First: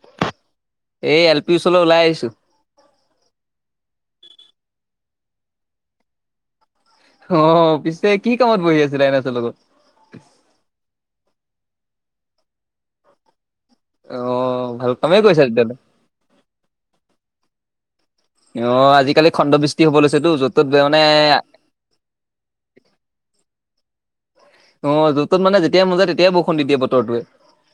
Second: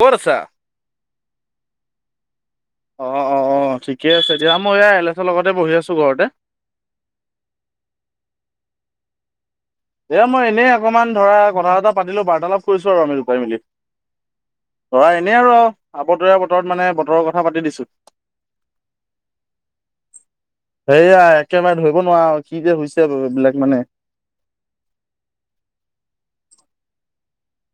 ক'ত আছা? এই এল পিৰ ওচৰলৈ ওলাই আহিছোঁ। অ অ অ ঠিকে আছে দিয়া মই এয়া এল এছৰ লগতে বহি আছোঁ ঘৰতে। অ পিছে কি কামত বহি আছিলা এনাছৰ লগত। এ মই এনেই অকণমান ধৰা কথা চটা পাতিলো বাৰ্তালাপ কৰিছোঁ আৰু আমি দুয়োটাই মেলি। অ ভাল ধৰা কামেই এনেই কৰিছা আৰু তেতিয়াহ'লে আবতৰীয়া বতৰত মানে বতৰৰ কথা পাতি দিছোঁ। অ আজিকালি খণ্ড বৃষ্টি হ'ব লৈছেতো য'ত। ত'ত মানে সেয়া একেবাৰে ধৰিব নোৱাৰো কি যে হৈছে এইবিলাক মানে। অ য'ত ত'ত মানে যেতিয়াই মন যায় তেতিয়াই বৰষুণ দিয়ে বতৰটোৱে।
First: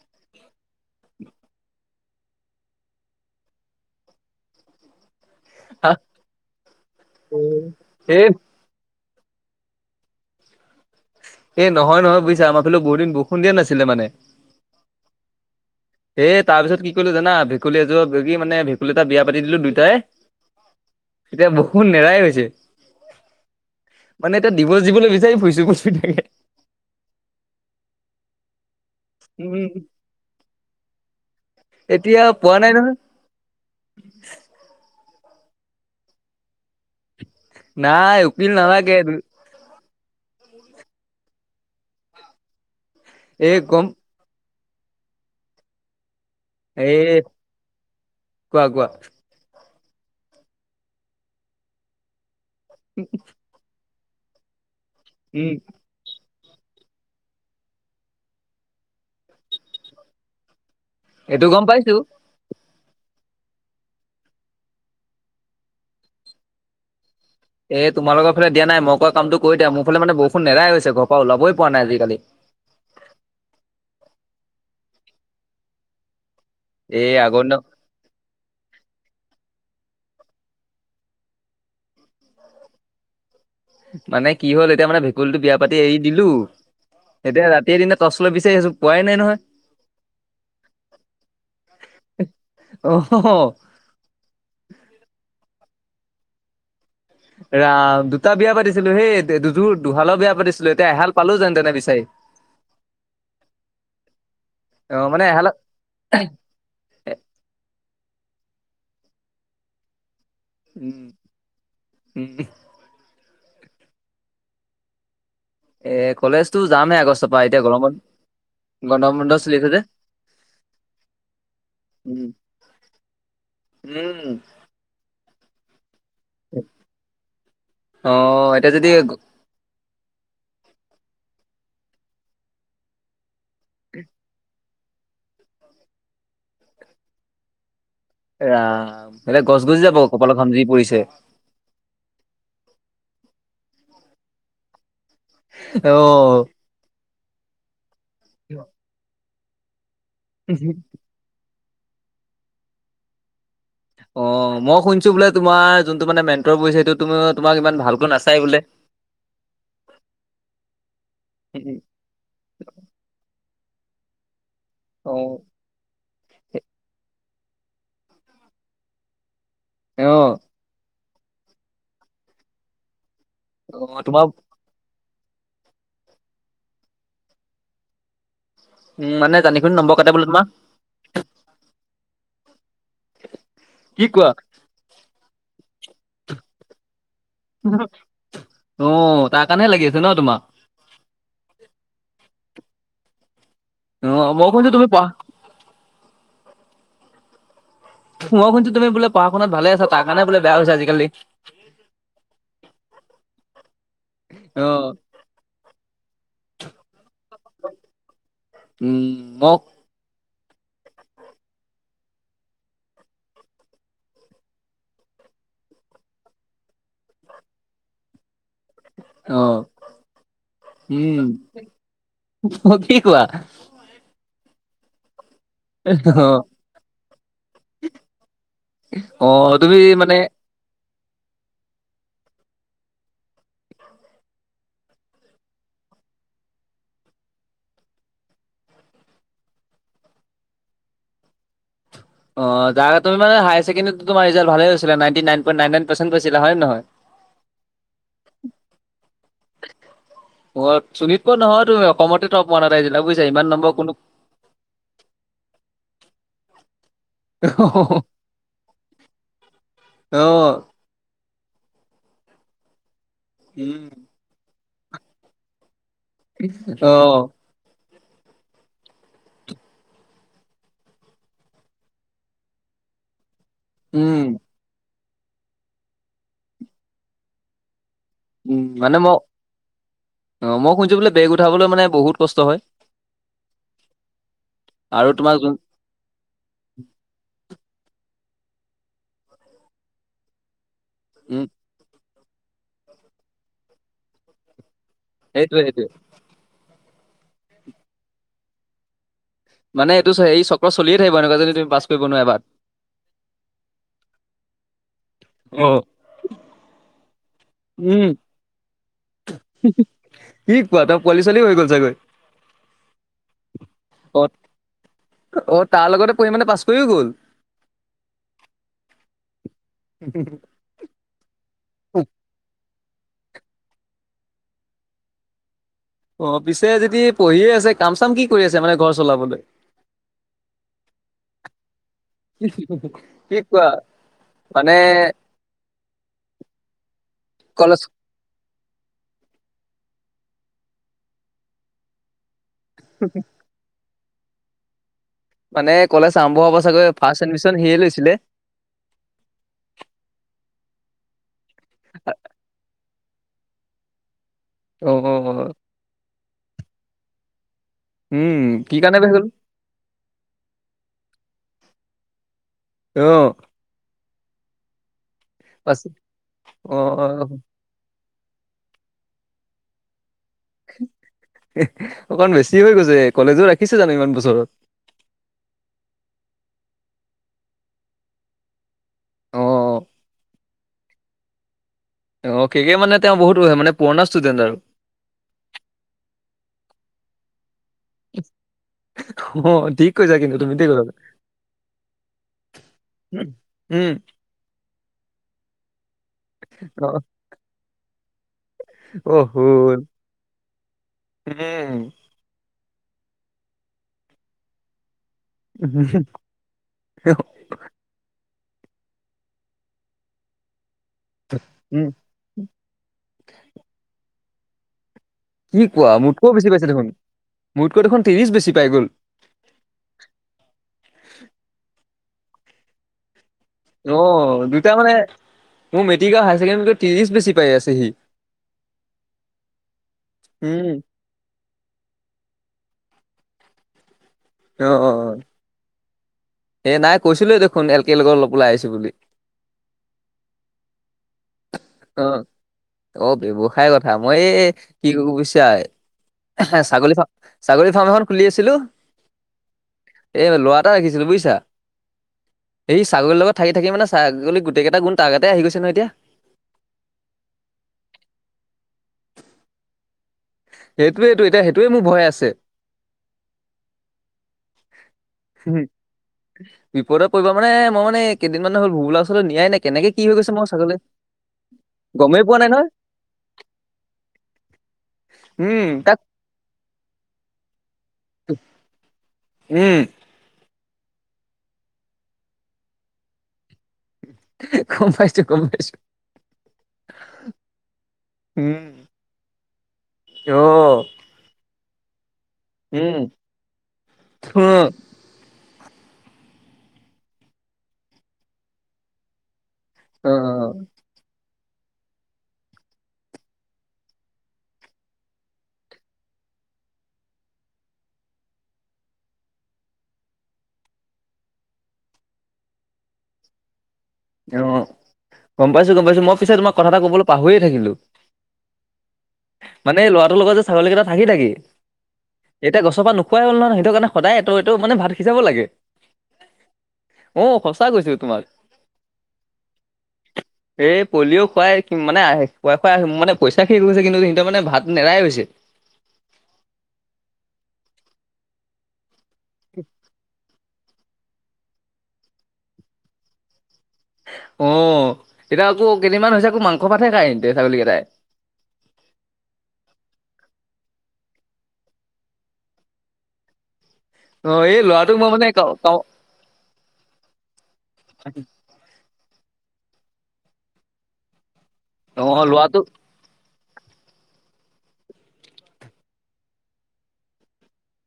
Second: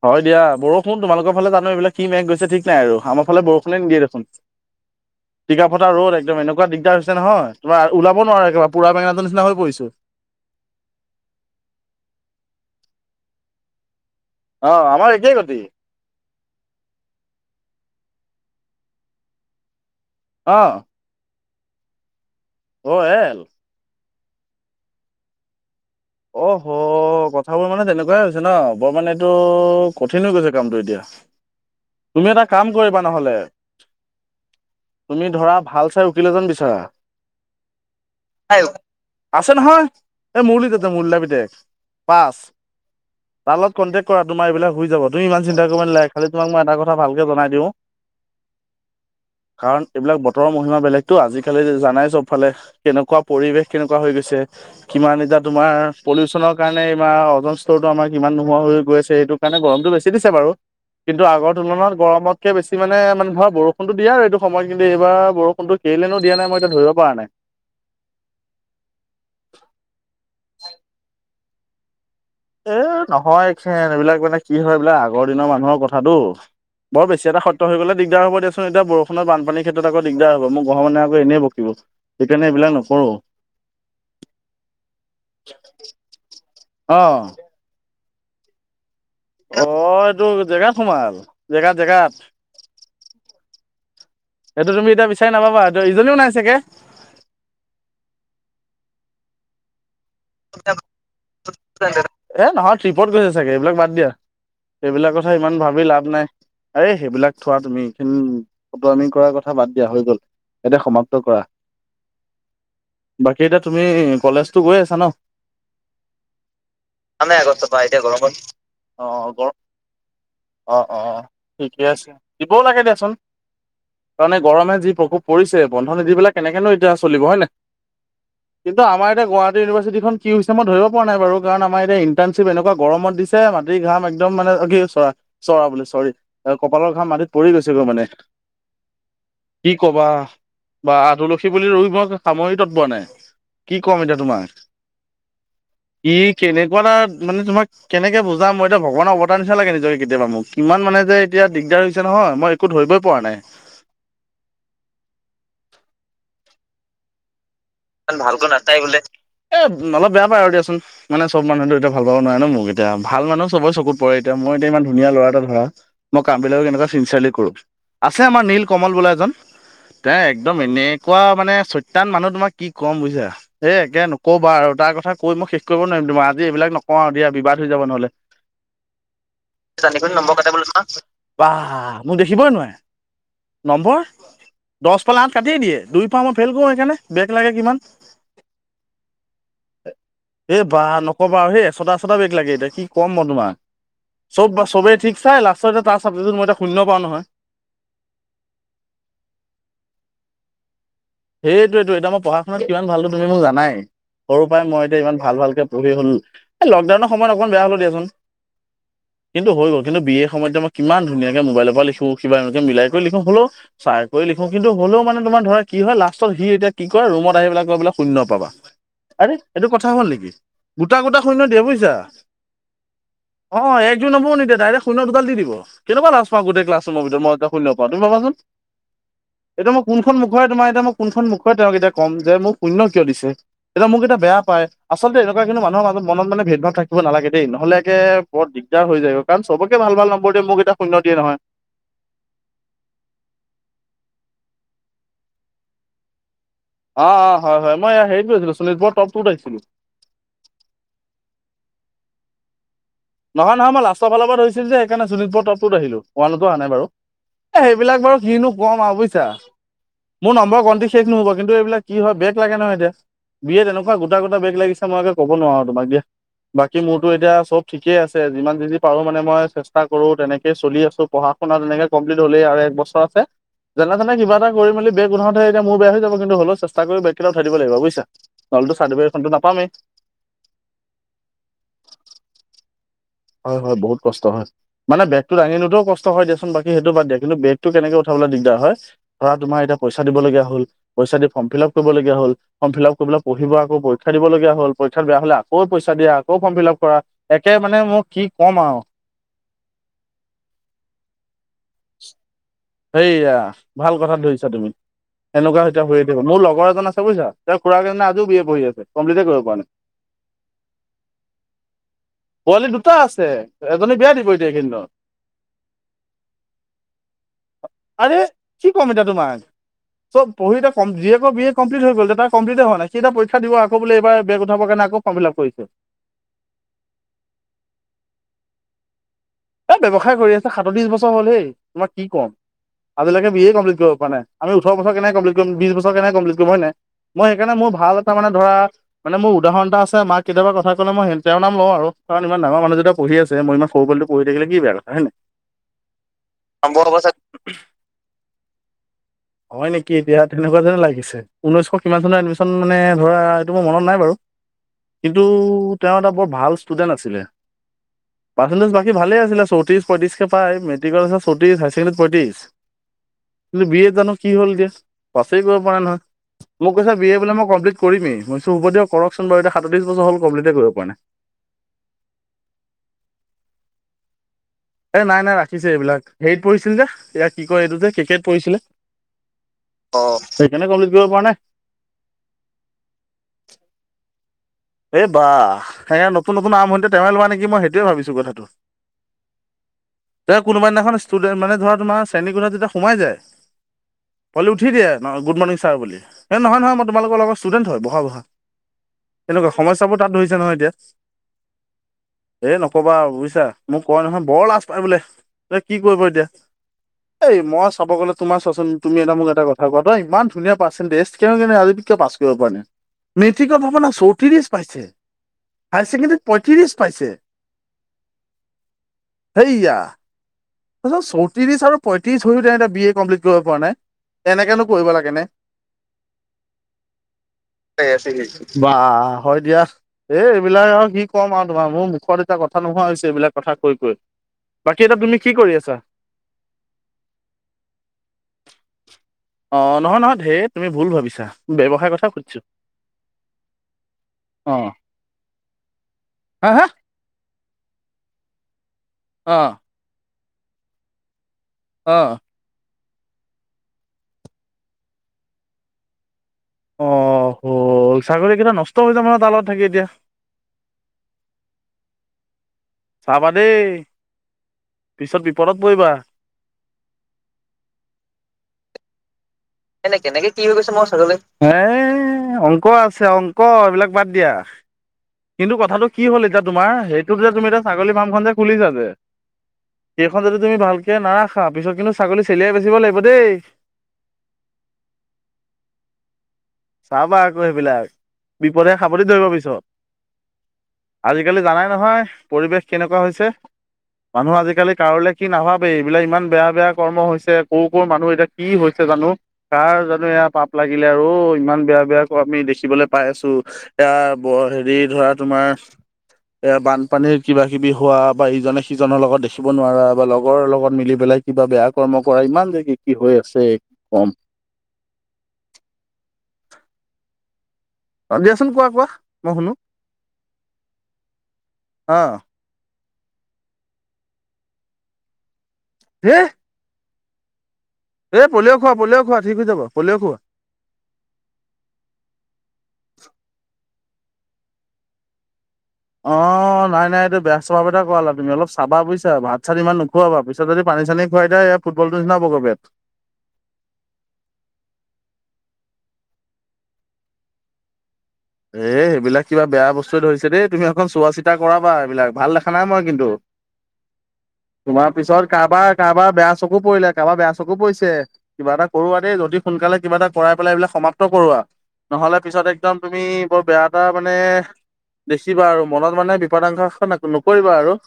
হয় দিয়া বৰষুণ তোমালকৰ ফালে জানো এইবিলাক কি মেঘ গৈছে ঠিক নাই আৰু আমাৰ ফালে বৰষুণে নিদিয় দেখোন। [inaudible] টিকা ফটা ৰ'দ একদম এনেকুৱা দিগদাৰ হৈছে নহয় তোমাৰ ওলাব এই নোৱাৰো একেবাৰে পুৰা বেঙেনাটোৰ নিচিনা হৈ পৰিছো। এ নহয় নহয় বুজিছা আমাৰ ফালে বহুদিন বৰষুণ দিয়া নাছিলে মানে। অ আমাৰ একেই গতি। হেই তাৰ পিছত কি কৰিলোঁ জানা ভেকুলী এযোৰ ধৰি মানে ভকুলী এটা বিয়া পাতি দিলোঁ দুইটাই। অ। এতিয়া বৰষুণ নেৰাই হৈছে। অ হে। মানে এতিয়া দিভৰ্চ দিবলৈ বিচাৰি ফুৰিছোঁ। [unintelligible] অ কথাবোৰ মানে তেনেকুৱাই হৈছে ন বৰমানে এইটো উম কঠিন হৈ গৈছে কামটো এতিয়া এতিয়া তুমি এটা পোৱা কাম নাই নহয় কৰিবা নহলে তুমি ধৰা ভাল চাই উকিলে যেন বিচাৰা নাই উকিল ন লাগে ত আছে নহয় এই মল ততে মলাব পাচ এই তত গম কটেক কৰা তোমাৰ এইবিলাক হৈ যাব তুমি ই চিন্তা কৰিব ন লাই খালি তোমাক মই এটা কথা এই ভালকে জনাই দিওঁ কোৱা কোৱা কাৰণ এইবিলাক বতৰৰ মহিমা বেলেগতো আজিিকালি জানাই চব ফালে কেনেকুৱা পৰিৱেশ কেনেকুৱা হৈ গৈছে কিমান এতিয়া তোমাৰ পলিউচনৰ কাৰণে এইমাৰ ওজন স্তৰটো আমাৰ কিমান নোহোৱা হৈ গৈছে সেইটো কাৰণে গৰমটো বেছি দিছে বাৰু কিন্তু এইটো আগৰ গম পাইছো তুলনাত গৰমত ত একে বেছি মানে মানে ধৰা বৰষুণো দিয় এইটো সময়ত কিন্তু এইাৰ বৰুণোেইলেনো দিয়া নাই মই এতি ধব পৰা নাই এই তোমালৰালে দিয়া নাই মই কামটো কৰিিয়া মোৰ ফালে মান বৰুেৰাইৈ ঘৰ পৰা ওলাবইোৱা নাই আজিকালি এ নহয়খেন এইবিলাক মানে কি হয় এইবিলাক আগৰ দিনৰ মানুহৰ কথাাতটো বৰ এই বেছি আগৰ দিনৰ এটাত্য হৈ গলে দিগদাৰ হবিয়াোন এতিয়া বৰ খনতানপানীৰ ক্ষেত্ৰত আকৌ দিগদাৰ হব মোৰ ঘৰ মানে আক এনেইকিব সেইকাৰে এইিলাক নকৰো মানে কি হ'ল এতিয়া মানে ভেকুলীতটো বিয়া পাতি এৰি দিলো অ', এতিয়া ৰাতিয়ৰ দনা তলৈ বিচছে সেইয পোৱাই নহয় অ এইটো জেগাত সোমাল জেগাত জেগাত অ সেইটো তুমি এতিয়া বিচাৰ নাবা এইটো ইজনীও নাই চাগে ৰাম দুটা বিয়া পাতিছিলো সেই দুযোৰ দুহালৰ বিয়া পা এ নহয় ট্ৰিপত গৈছে চাগে এইবিলাক বাদ দিয়া অ সেইবিলাক মানে কথা এহালত ইমান ভাবি লাভ নাই আৰে সেইবিলাক থোৱা তুমি এইখিন ফটো আমি কৰাৰ কথা বাদ দিয়া হৈ গল এতিয়া উম সমাপ্ত কৰা উম বাকী এতিয়া তুমি কলেজতটো গৈ আছা ন এ কলেজতো যামে আগষ্টৰ পৰা এতিয়া গৰম গন্ধ মোন্ধ চলি খোজে অঁ অঁ অঁ ঠিকে আছে দিবও লাগে দিয়াচোন উম তাৰমানে গৰমে যি প্ৰকোপ পৰিছে বন্ধ নিদ পেলাই কেনেকৈনো এতিয়া চলিব হয়নে অ এতিয়া কিন্তু আমাৰ যদি এতিয়া গুৱাহাটী ইউনিভাৰ্চিটিখন কিমত ধৰিব পৰা নাই বাৰ কাৰণমাৰ এতি ইটাৰ্শ্বপ এনেকুৱ গৰমত দি মাটিৰ ঘাম একদম মানে কি চৰা চৰা বুলিো চৰি কপালৰ ঘাম মাটিত পৰি গৈছেগৈ মানে ৰাম সেলে গছ গছি যাব কপালৰ খাম জৰি পৰিছে সেই বুলি ৰই মই সামৰি তৎপ নাই কি ক'ম এতিয়া তোমাক ই অ'। কেনেকুৱা এ মানে তোম কেকে বুজাম মই এতিয়া ভগৱানৰ অৱতাৰ নিচা লাগে নিজকে কেতিয়াবা মোক কিমান মানে যে এতিয়া দিগদাৰ হৈছে নহয় মই একো ধৰিবই পৰা নাই অ মই শুছো বোলে তোমাৰোনটো মানে মেণ্টৰ পুছে সেইটো ত তোমাৰ ইমান ভাল ভালকৈ নাাটায় বোলে এ অলপ বেয়া পায় আৰু দিয়াচোন মানে চব মানুহটো এ ভাল পাব নোৱাৰে ন মোক এতিয়া ভাল মানুহ চবৰে চকুত পৰে এতি মই এতি ইমান ধুীয়া লৰা অ', এটা ধৰা মই কামবিলাকো কেনেকুৱা চিনচিয়াৰলি কৰোঁ আছে আমাৰ নীল কমল বোলা এজন তেওঁ অ', একদম এনেই এোৱা মানে ছৈান মানুহ তোমাৰ কি কম বুজছা এই অ' একে তোমাৰ নকবা আৰু তাৰ কথা কৈ মই শেষ কৰিব নোৱাৰিম তোাৰ আজি এইবিলাক নকওঁ দিয়য়াবাদ হৈ যাব নহ'লে উম, মানে জানি শুনি কাটে বোলে নম্বৰ তোমাৰ কাহ মোক দেখিবই নোৱাৰে নম্বৰ, কি কোৱা? দহ পালে আঠ কাটিয়েই দিয়ে দুই পাওঁ মই ফেইল কৰো সেইকাৰণে বে অ' তাৰ কাৰণেহে লাগি আছে ন তোমাৰ। বাহ নকবা আৰু হেই ছটা ছটা বেক লাগে এতিয়া কি ক'ম মই তোমাক, অ', মই চব বা শুনিছো তুমি চবেই পঢ়া ঠিক চাই লা [unintelligible] তাৰ চাবজেকটোত মই শূন্য পাওঁ নহয়। মই শুনিছো তুমি বোলে পঢ়া শুনাত ভালেই তাৰ কাৰণেই বোলে বেয়া হৈছা আজিকালি। সেইটোৱেইটো এতিয়া মই পঢ়া শুনাত কিমান ভালো তুমি মোক জানাই, সৰুৰ পৰাই মই অ', এতিয়া ইমান ভাল ভালকে পঢ়ি হ'ল, এ লকডাউনৰ সময়ত অকমান বেয়া হ'লো দিয়াচোন, উম, কিন্তু মোক হৈ গ'ল। কিন্তু বিএৰ সময়ত যে মই কিমান ধুনীয়াকে মোবাইলৰ পৰা [unintelligible] মিলাই কৰি লিখো হ'লো চাই কৰি লিখো কিন্তু হ'লেও মানে তোমাৰ ধৰা কি হয় লাষ্টত সি এতিয়া কি কৰে ৰুমত আহি পেলাই কি কয় বোলে শূন্য পাবা। আৰে অ', এইটো কথা হ'ল নেকি, গোটা গোটা উম, শূন্যে দিয়ে বুজিছা। কি কোৱা? অ' একযোৰ নম্বৰ নিদিয়ে ডাইৰেক শূণ্য দুডাল দি দিব। কেনেকুৱা লাজ অ', পাওঁ গোটেই ক্লাছৰুমৰ ভিতৰত মই যেতিয়া শূন্য পাওঁ তুমি ভাবাচোন, অ', এতিয়া তুমি মই মানে কোনখন মূ তোমাৰ এতিয়া মোক কোনখন মুখ তেওঁক এতিয়া ক'ম যে মোক শূন্য কিয় দিছে। এতিয়া মোক এটা বেয়া পায়, আচলতে এনেকুৱা কিন্তু মানুহৰ মাজত মনত মানে ভাৱ থাকিব নালাগে দেই নহ'লে একে বৰ দিগদাৰ হৈ যায় কাৰণ চবকে ভাল ভাল নম্বৰ দিয়ে মোক এতিয়া শূন্য দিয়ে নহয়। অ' [unintelligible] তুমি মানে হায়াৰ চেকেণ্ডাৰীত ৰিজাল্ট ভালেই হৈছিলে নাইনটি নাই পইন্ট নাইন নাইন পাৰ্চেণ্ট পাইছিলা হয় নে নহয়। অ', অ', হয় হয় মই হেৰিত গৈছিলো শোণিতপুৰ টপ টুত আহিছিলো। [unintelligible] শোণিতপুৰ নহয় তুমি অসমতে টপ [unintelligible] নহয় নহয় কোনো লাষ্টৰ ফালৰ পৰা ধৰিছিলো যে সেইকাৰণে শোণিতপুৰ টপ টুত আহিলো, ওৱানতো অহা নাই বাৰু। এ সেইবিলাক বাৰু কিনো কম আৰু বুজিছা, অ মোৰ নম্বৰৰ ক শেষ নহ'ব কিন্তু এইবিলাক কি হয় বেক লাগে নহয় এতিয়া বি এত এনেকুৱা গোটা গোটা বেগ লাগিছে মই আগে ক'ব নোৱাৰো তোমাক দিয়া বাকী অ মোৰতো এতিয়া চব ঠিকেই আছে যিমান যিনি পাৰো মানে মই চেষ্টা কৰোঁ তেনেকেইে চলি আছো পঢ়া শুনা তেনেকৈ কমপ্লিট হ'লেই আৰু এক বছৰ [unintelligible] যেনে তেনে উম কিবা এটা কৰি মেলি বেগ উঠাওঁতে এতিয়া মোৰ বেয়া হৈ যাব কিন্তু হ'লেও চেষ্টা কৰি বেককেইটা উঠাই দিব লাগিব বুজিছা। উম, নহ'লেতো মানে ম, চাৰ্টিফিকেটখনতো নাপামেই। অ' মই শুনিছো বোলে বেক উঠাবলৈ মানে বহুত কষ্ট হয়। হয় হয় বহুত কষ্ট হয়, মানে আৰু বেগটো তোমাক যোন দাঙি নিওটো কষ্ট হয় দিয়াচোন বাকী সেইটো বাদ দিয়া বেগতটো কেনেকে উঠাবলৈ দিগদাৰ হয়, ধৰা তোমাৰ এতিয়া পইচা দিবলগীয়া হ'ল। পইচা দি উম ফৰ্ম ফিলাপ কৰিবলগীয়া হ'ল, ফৰ্ম ফিলাপ কৰিব পঢ়িব আকৌ পৰীক্ষা দিব লগীয়া হ'ল। পৰীক্ষাত বেয়া হ'লে সেইটোৱে আকৌ সেইটোৱে পইচা দিয়া আকৌ ফৰ্ম ফিলাপ কৰা, একে মানে মই কি ক'ম আৰু। মানে এইটো এই চক্ৰ চলিয়ে থাকিব এনেকুৱা যে তুমি পাছ কৰিব নোৱাৰ এবাৰ। সেইয়া, ভাল কথাত ধৰিছা তুমি। সেনেকুৱা অ [unintelligible] থাকিব মোৰ লগৰ এজন আছে বুজিছা তেওঁৰ খুড়াক এজনে উম আজিও বি এ পঢ়ি আছে কমপ্লিট কৰিব পৰা নাই। কি কোৱা তাৰ পোৱালি ছোৱালী হৈ গ'ল চাগৈ পোৱালি দুটা আছে, এজনী বিয়া অ দিব এতিয়া এইকেইদিনত। অ' তাৰ লগতে পঢ়ি মানে পাছ কৰি গ'ল। আৰে কি ক'ম এতিয়া তোমাক, চব পঢ়ি থাক [unintelligible] জীয়েকৰ বি এ কমপ্লিট হৈ গ'ল [unintelligible] হোৱাইেই নাই সি এতিয়া পৰীক্ষা দিব আকৌ বোলে এইবাৰ বেক উঠাব কাৰণে আকৌ ফৰ্ম ফিলাপ কৰিছে। অ' পিছে যদি পঢ়িয়ে আছে কাম চাম কি কৰি আছে মানে ঘৰ চলাবলৈ। এ ব্যৱসায় কৰি আছে সাতত্ৰিশ বছৰ হ'ল হেই, তোমাৰ কি ক'ম। কি আজিলৈকে বি এ কোৱা কমপ্লিট কৰিব পৰা নাই আমি মানে ওঠৰ বছৰে কেনেকে কমপ্লিট কৰিম বিশ বছৰ কেনেকে কমপ্লিট কৰিম হয় নাই। মই সেইকাৰণে মোৰ কলেজ ভাল [unintelligible] মানে ধৰা, মানে মোৰ উদাহৰণ এটা আছে মাক কেতিয়াবা কথা ক'লে মই তেওঁৰ নাম লওঁ আৰু। কাৰণ ইমান ডাঙৰ মানুহ যেতিয়া পঢ়ি আছে মই ইমান সৰু পোৱালীটো পঢ়ি থাকিলে কি বেয়া কথা হয় নাই। মানে কলেজ আৰম্ভ হ'ব নম্বৰ চাগৈ অৱস্থাত ফাষ্ট এডমিশন সিয়ে লৈছিলে। হয় নেকি এতিয়া তেনেকুৱা যেনে লাগিছে, ঊনৈশ কিমান চনত এডমিচন মানে ধৰা এইটো মোৰ মনত নাই বাৰু, অ অ কিন্তু অ তেওঁ এটা বৰ ভাল ষ্টুডেন্ট আছিলে। উম, কি কাৰণে [unintelligible] চৌত্ৰিশ পয়ত্ৰিশকে পাই মেট্ৰিকৰ চৌত্ৰিশ হায় ছেকেণ্ডাৰীত পয়ত্ৰিশ। অ'। কিন্তু বি এত জানো কি হ'ল দিয়য়া পাছেই কৰিব পৰা পাছ নহয় মোক অ কৈছ অ বি এ বোলে মই কম্লিট কৰিমেইইো হব দিয়কোন বাৰু এতি সাতত্ৰছৰ হলমপ্িট কৰিব পৰা নাই অকণ বেছি হৈ গৈছে কলেজো ৰাখিছে জানো ইমান বছৰত এ নাই নাই ৰাখিছে এইবিলাক হেৰিতঢিছিল যে ইয়াৰ কি কয় এইটো যে কে্ৰিকেট পঢ়িছিলে অ অ সেইকাৰণে কমপ্লিট কৰিব প পৰা নে অ সকে মানে তেওঁ বহুত মানে পুৰণা ষ্টুডেণ্ট আৰু এই বা সে নতুন নতুন আম্ভণিতে তেওঁে লোৱা নেকি মই সেইটোৱে ভাবিছো কথাটো অ ঠিক কৈছোগে ত কোনোবা দিনাখন ষ্টুড মান ধৰা তোাৰ শ্ৰেণীকোা যেতিয়া সোমাই যায়। উম পোৱলি উঠি দিয়ে ন গুড মৰ্ণিং ছাৰ বুলি, এই নহয় নহয় অ মই তোমালোকৰ লগৰ ষ্টুডেণ্ট হয়, বহা বহা। অ তেনেকুৱা হ'ল সমস্যাবোৰ তাত ধৰিছে নহয় এতিয়া। উম এ নকবা বুজিছা, মোক কয় নহয় বৰ লাজ পায় বোলে। এ কি কৰিব এতিয়া, এই মই চাব গলে তোমাৰ তুমি এটা মোক এটা কথা কোৱা ত ই ধুনীয়া পাৰ্চে কে কেনে আজিয়ে উম কিয় প ে মেতিক ভাৱনা চৌঠিৰ পাইছে। কি হায়াৰ কোৱা ছেকেণ্ডেৰীত মোটকৈও বেছি পাইছে পঁয়ত্ৰিশ দেখোন, মোটকৈ দেখোন ত্ৰিছ বেছি পাই গ'ল। সেইয়া। তাৰিছত চৌত্ৰিশ আৰু পঁয়ত্ৰিশ হৈও তেওঁ এয়া বি এ কমপ্লিট কৰিব পৰা নাই, অ এনেকেনো দুটা কৰিব মানে লাগে নে। মোৰ মেট্ৰিক আৰু হায়াৰ ছেকেণ্ডেৰীতকৈ ত্ৰিশ বেছি পাই আছে সি। [unintelligible] ব হয় দিয়া। এ এইবিলাক আৰু কি ক'ম আৰু তোমাৰ মোৰ মুখত এতিয়া কথা নোহোৱা হৈছে এইবিলাক কথা কৈ কৈ, বাকী এতিটা তুমি কি কৰি আছা? এই নাই কৈছিলোঁেই দেখোন, এল কে লগ অলপ ওলাই আহিছো বুলি। অ' নহয় নহয়, ঢেৰ তুমি ভুল ভাবিছা ব্যৱসায়ৰ কথা অ', সুধিছো। অ' ব্য্ৱসায়ৰ কথা, মই এই অ', কি ক বুইছা হা হা ছাগলী ফা ছাগলী ফাৰ্ম এখন খুলি আছিলো। অ'। এই ল' এটা ৰাখিছিলোঁ বুজিছা। অ'। এই ছাগলীৰ লগতাক থাক মানে ছাগলি গোটেইটা গোণ তোৰগাতে আহি গৈছে নহয় এতিয়া। অ' হ'ল ছাগলী কেইটা নষ্ট হৈ য মানে তালত থাকি এতিয়া। সেইটোৱেইটো, এতিয়া সেইটোৱে মোৰ ভয় আছে। চাবা দেই। পিছত বিপদত পৰিবা। বিপদত পৰিব মান মইামানে কেইদিনমান হল ভোবলা ওচৰলৈ নাই এনেকে এনেকে কি হৈ গৈছে, মই ছাগলী এ গমেই পোৱা নাই অংক নহয় আছে অংক এইবিলাক বাদ দিয়া। কিন্তু উম কথাটো তাক কি হ'ল এতিয়া তোমাৰ সেইটোত যে তুমি এতিয়া ছাগলী ফাৰ্মখন যে খুলিছা যে। উম সেইখন যদি তুমি ভালকে নাৰাখা, পিছত কিন্তু ছাগলী চেলিয়াই বচিব লাগিব দেই। গম পাইছো, গম পাইছো। চাবা আকৌ সেইবিলাক, উম বিপদে সাৱদি ধৰিব পিছত। অ'। আজিকালি জানাই নহয় পৰিৱেশ উম। কেনেকুৱা হৈছে, মানুহ অ', আজিকালি কাৰোলৈ কি নাভাবে এইবিলাক ইমান বেয়া বেয়া কৰ্ম হৈছে, ক' কৰ মানুহ এতিয়া কি হৈছে জানো। কাৰ জানো অ', এয়া পাপ অ', লাগি আৰু ইমান বেয়া বেয়া ক আমি দেখিবলৈ পাই আছো, এয়া হেৰি ধৰা তোমাৰ এ বানপানীৰ কিবা কিবি হোৱা, বা ইজনে সিজনৰ লগত দেখিব নোৱাৰা, বা লগৰ লগত মিলি পেলাই কিবা বেয়া কৰ্ম কৰা ইমান যেগে কি হৈ আছে কি কম। অ', গম পাইছোঁ, গম পাইছোঁ, মই পিছে তোমাক কথা এটা ক'বলৈ পাহৰিয়ই থাকিলোঁ। দিয়াচোন কোৱা কোৱা মই শুনো মানে লৰাটোৰ লগত যে ছাগলী কেইটা থাকি থাকি অ এতিয়া গছৰ পৰা নোখোৱাই হ'ল নহয়, সেইটো কাৰণে সদায় এইটো মানে ভাত সিজাব লাগে। হা? অ' সঁচা কৈছো। তোমাক। এই পলি' খওোৱা, পলিও খোৱা ঠিক হৈ যাব পলিও খওোৱা। এই পলিঅ' খুৱাই মানে, আহ খুৱাই খুৱাই মানে, পইচা শেষ গৈছে কিন্তু সিহঁৰ মানে ভাত নেৰাই গৈ হৈছে। অ', নাই নাই এইটো বেয়া চভাৱ এটা কৰালা তুমি অলপ চাবা বুইছা ভাত চাত ইমান নোখোৱা পিছত যদি পানী চানী খুৱাই দেয়া ফুবলটো নিনাব কৰবাত। অ' এতিয়া আকৌ কেইদিনমান হৈছে, আকৌ মাংস পাতহে কতে ছাগলী কেইটাই। এ সেইবিলাক কিবা বেয়া বস্তুৱয়ে ধৰিছে দেই, তুমি একখন চোৱা চিতা কৰাবা এইবিলাক ভাল দেখা নাই মই কিন্তু। অ', এই তোমাৰ ল'ৰাটোক মই পিছত মানে কাৰোবাৰ অ', কাৰোবাৰ বেয়া চকু পৰিলে, কাৰোবাৰ বেয়া চকু পৰিছে। কিবা এটা কৰা দেই, যল্ডি সোনকালে কিবা এটা কৰাই পেলাই এইবিলাক সমাপ্ত কৰোৱা, নহ'লে পিছত ল'ৰাটোক একদম, তুমি বৰ বেয়া এটা মানে, দেখিবা আৰু মনত মানে বিপদাংশ নকৰিবা আৰু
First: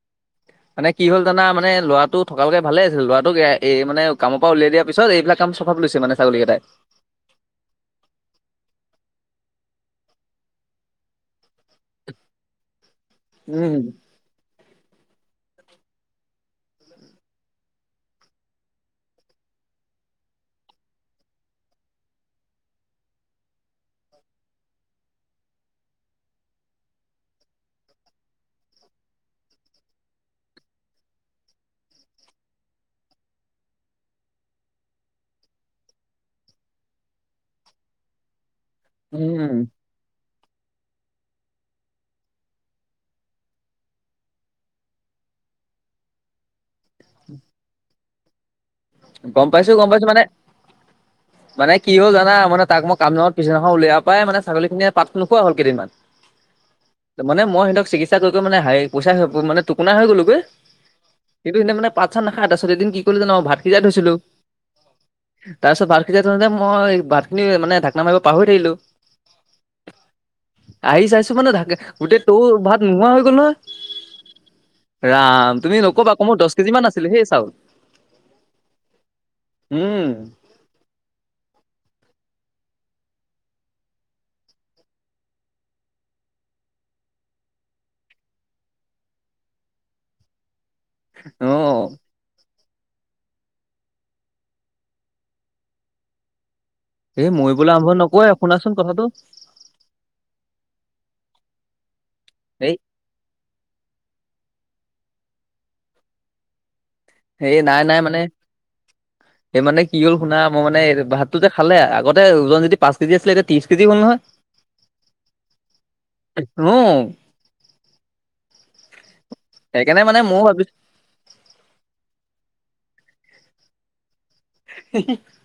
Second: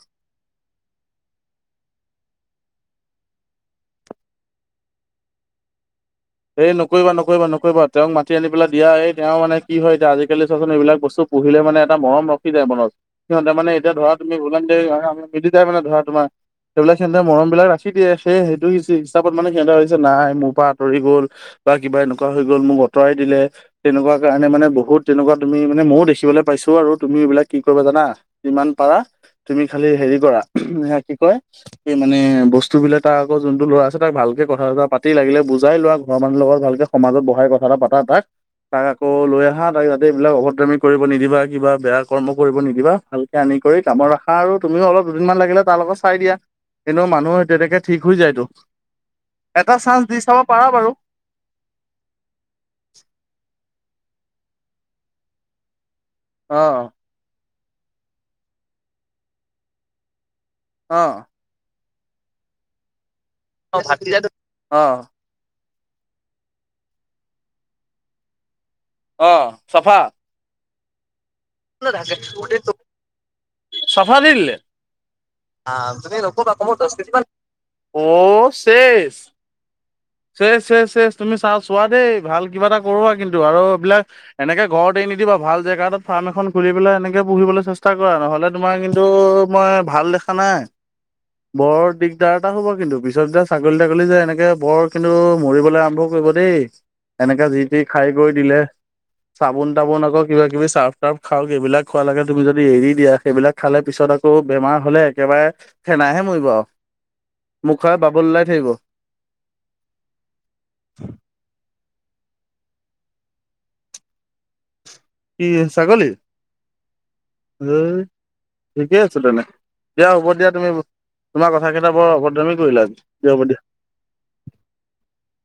মানে কি হ'ল জানা মানে ল'ৰাটো থকালেকে ভালে আছিল, ল'ৰাটোক এই মানে কামৰ পৰা উলিয়াই দিয়াৰ পিছত এইবিলাক। কাম চপ লৈছে মানে। ছাগলী কেইটাই। সেই ন, নকৰিা নকৰিা নকৰিবা তেওঁক মাতি আনি পেলা এই তেওঁ মানে কি হয় এতিয়া আজিকালি চোৱাচোন এইবিলাক বস্তু পুহিলে মানে এটা মৰম ৰখি যায় মনত, সিহঁতে উম। মানে এতিয়া ধৰা তুমি ওলাম যে মিলি যায় মানে ধৰা তোমাৰ সেইবিলাক সিহঁতে মৰম বিলাক ৰাখি দিয়ে, সেই সেইটো হিচাপত মানে সিহঁতে কৈছে নাই, মোৰ পৰা আঁতৰি গ'ল বা কিবা এনেকুৱা হৈ গ'ল, মোক আঁতৰাই দিলে। তেনেকুৱা কাৰণে মানে বহুত তেনেকুৱা তুমি মানে ময়ো দেখিবলৈ পাইছোঁ আৰু তুমি এইবিলাক কি কৰিবা জানা। যিমান পাৰা তুমি খালি হেৰি কৰা, স কি কয়। মানে বস্তু বিলাক তাৰ আকৌ যোনটো ল'ৰা আছে, তাক ভালকে কথা চথা পাতি লাগিলে বুজাই লোৱা। ঘৰৰ মানুহ লগত ভালকে সমাজত বহাই কথা এটা পাতা তাক, তাক আকৌ লৈ উম, আহা তাক যাতে এইবিলাক অভদ্ৰামী, কৰিব নিদিবা, কিবা বেয়া কৰ্ম কৰিব নিদিবা, ভালকে আনি কৰি কামত ৰাখা আৰু তুমিও অলপ দুদিনমান লাগিলে তাৰ লগত। চাই দিয়া, এনেও মানুহৰ তেনেকে ঠিক হৈ যায়তো। গম পাইছো এটা গম চান্স পাইছো দি মানে চাব পাৰা বাৰু। মানে কি হ'ল জানা, মানে তাক মই কামৰ পিছদিনাখন উলোৱা পাই মানে ছাগলিখিনিয়ে পাত নোখোৱা হ'ল কেইদিনমান। অ', মানে মই সিহঁতক চিকিৎসা কৰি কৰি মানে হেৰি পইচা মানে টোকোনা হৈ গ'লোগৈ। অ', কিন্তু এতিয়া মানে ভাত চাত নাখায়, তাৰপাছত এদিন কি কৰিলোঁ জা'ন ভাত অ সিজাই থৈছিলোঁ। ভাতিজাটো অ তাৰপিছত ভাত খিনি মই ভাত খিনি মানে ঢাকনা মাৰিব পাহৰি থাকিলোঁ। অ', চাফা। আহি চাইছোঁ মানে ঢাকে গোটেই তৌ ভাত নোহোৱা হৈ গ'ল নহয়। চাফা দি দিলে। ৰাম তুমি নক'বা আকৌ মোৰ দহ কেজি মান আছিলে সেই চাউল। অ', শেষ। উম্। শেষ শেষ শেষ তুমি চাউল চোৱা দেই, ভাল কিবা এটা কৰা কিন্তু আৰু এইবিলাক। এনেকে ঘৰত এৰি নিদিবা, ভাল জেগা এতাত ফাৰ্ম এখন খুলি পেলাই এনেকে পুহিবলৈ চেষ্টা কৰা নহ'লে, তোমাৰ কিন্তু মই ভাল দেখা নাই। অ', বৰ দিগদাৰ এটা হ'ব কিন্তু পিছত যেতিয়া ছাগলী তাগলী যে এনেকে বৰ কিন্তু মৰিবলৈ আৰম্ভ কৰিব দেই। এই এনেকে যি মৰিবলৈ তি আৰম্ভ খাই নকৰে কৰি দিলে। শুনাচোন কথাটো চাবোন তাবোন আকৌ কিবা কিবি চাৰ্ফ তাৰ্ফ খাওঁক, এইবিলাক খোৱালেকে তুমি যদি এই এৰি দিয়া। সেইবিলাক খালে পিছত আকৌ বেমাৰ হ'লে একেবাৰে ফেনাইহে মৰিব আৰু। মুখৰ বাবুল ওলাই থাকিব। সেই মানে কি হ'ল শুনা, মই মানে ভাতটো যে খালে আগতে যদি পাঁচ কেজি আছিলে, এতিয়া ত্ৰিশ কেজি হ'ল নহয়। [unintelligible] কি? ছাগলী, উম ঠিকে আছে তেনেকে, সেইকাৰণে দিয়া মানে হ'ব ময়ো দিয়া ভাবিলো তুমি। তোমাৰ কথাকেইটা বৰ অভদ্ৰামী কৰিলা, দিয়া হ'ব দিয়া। [inaudible]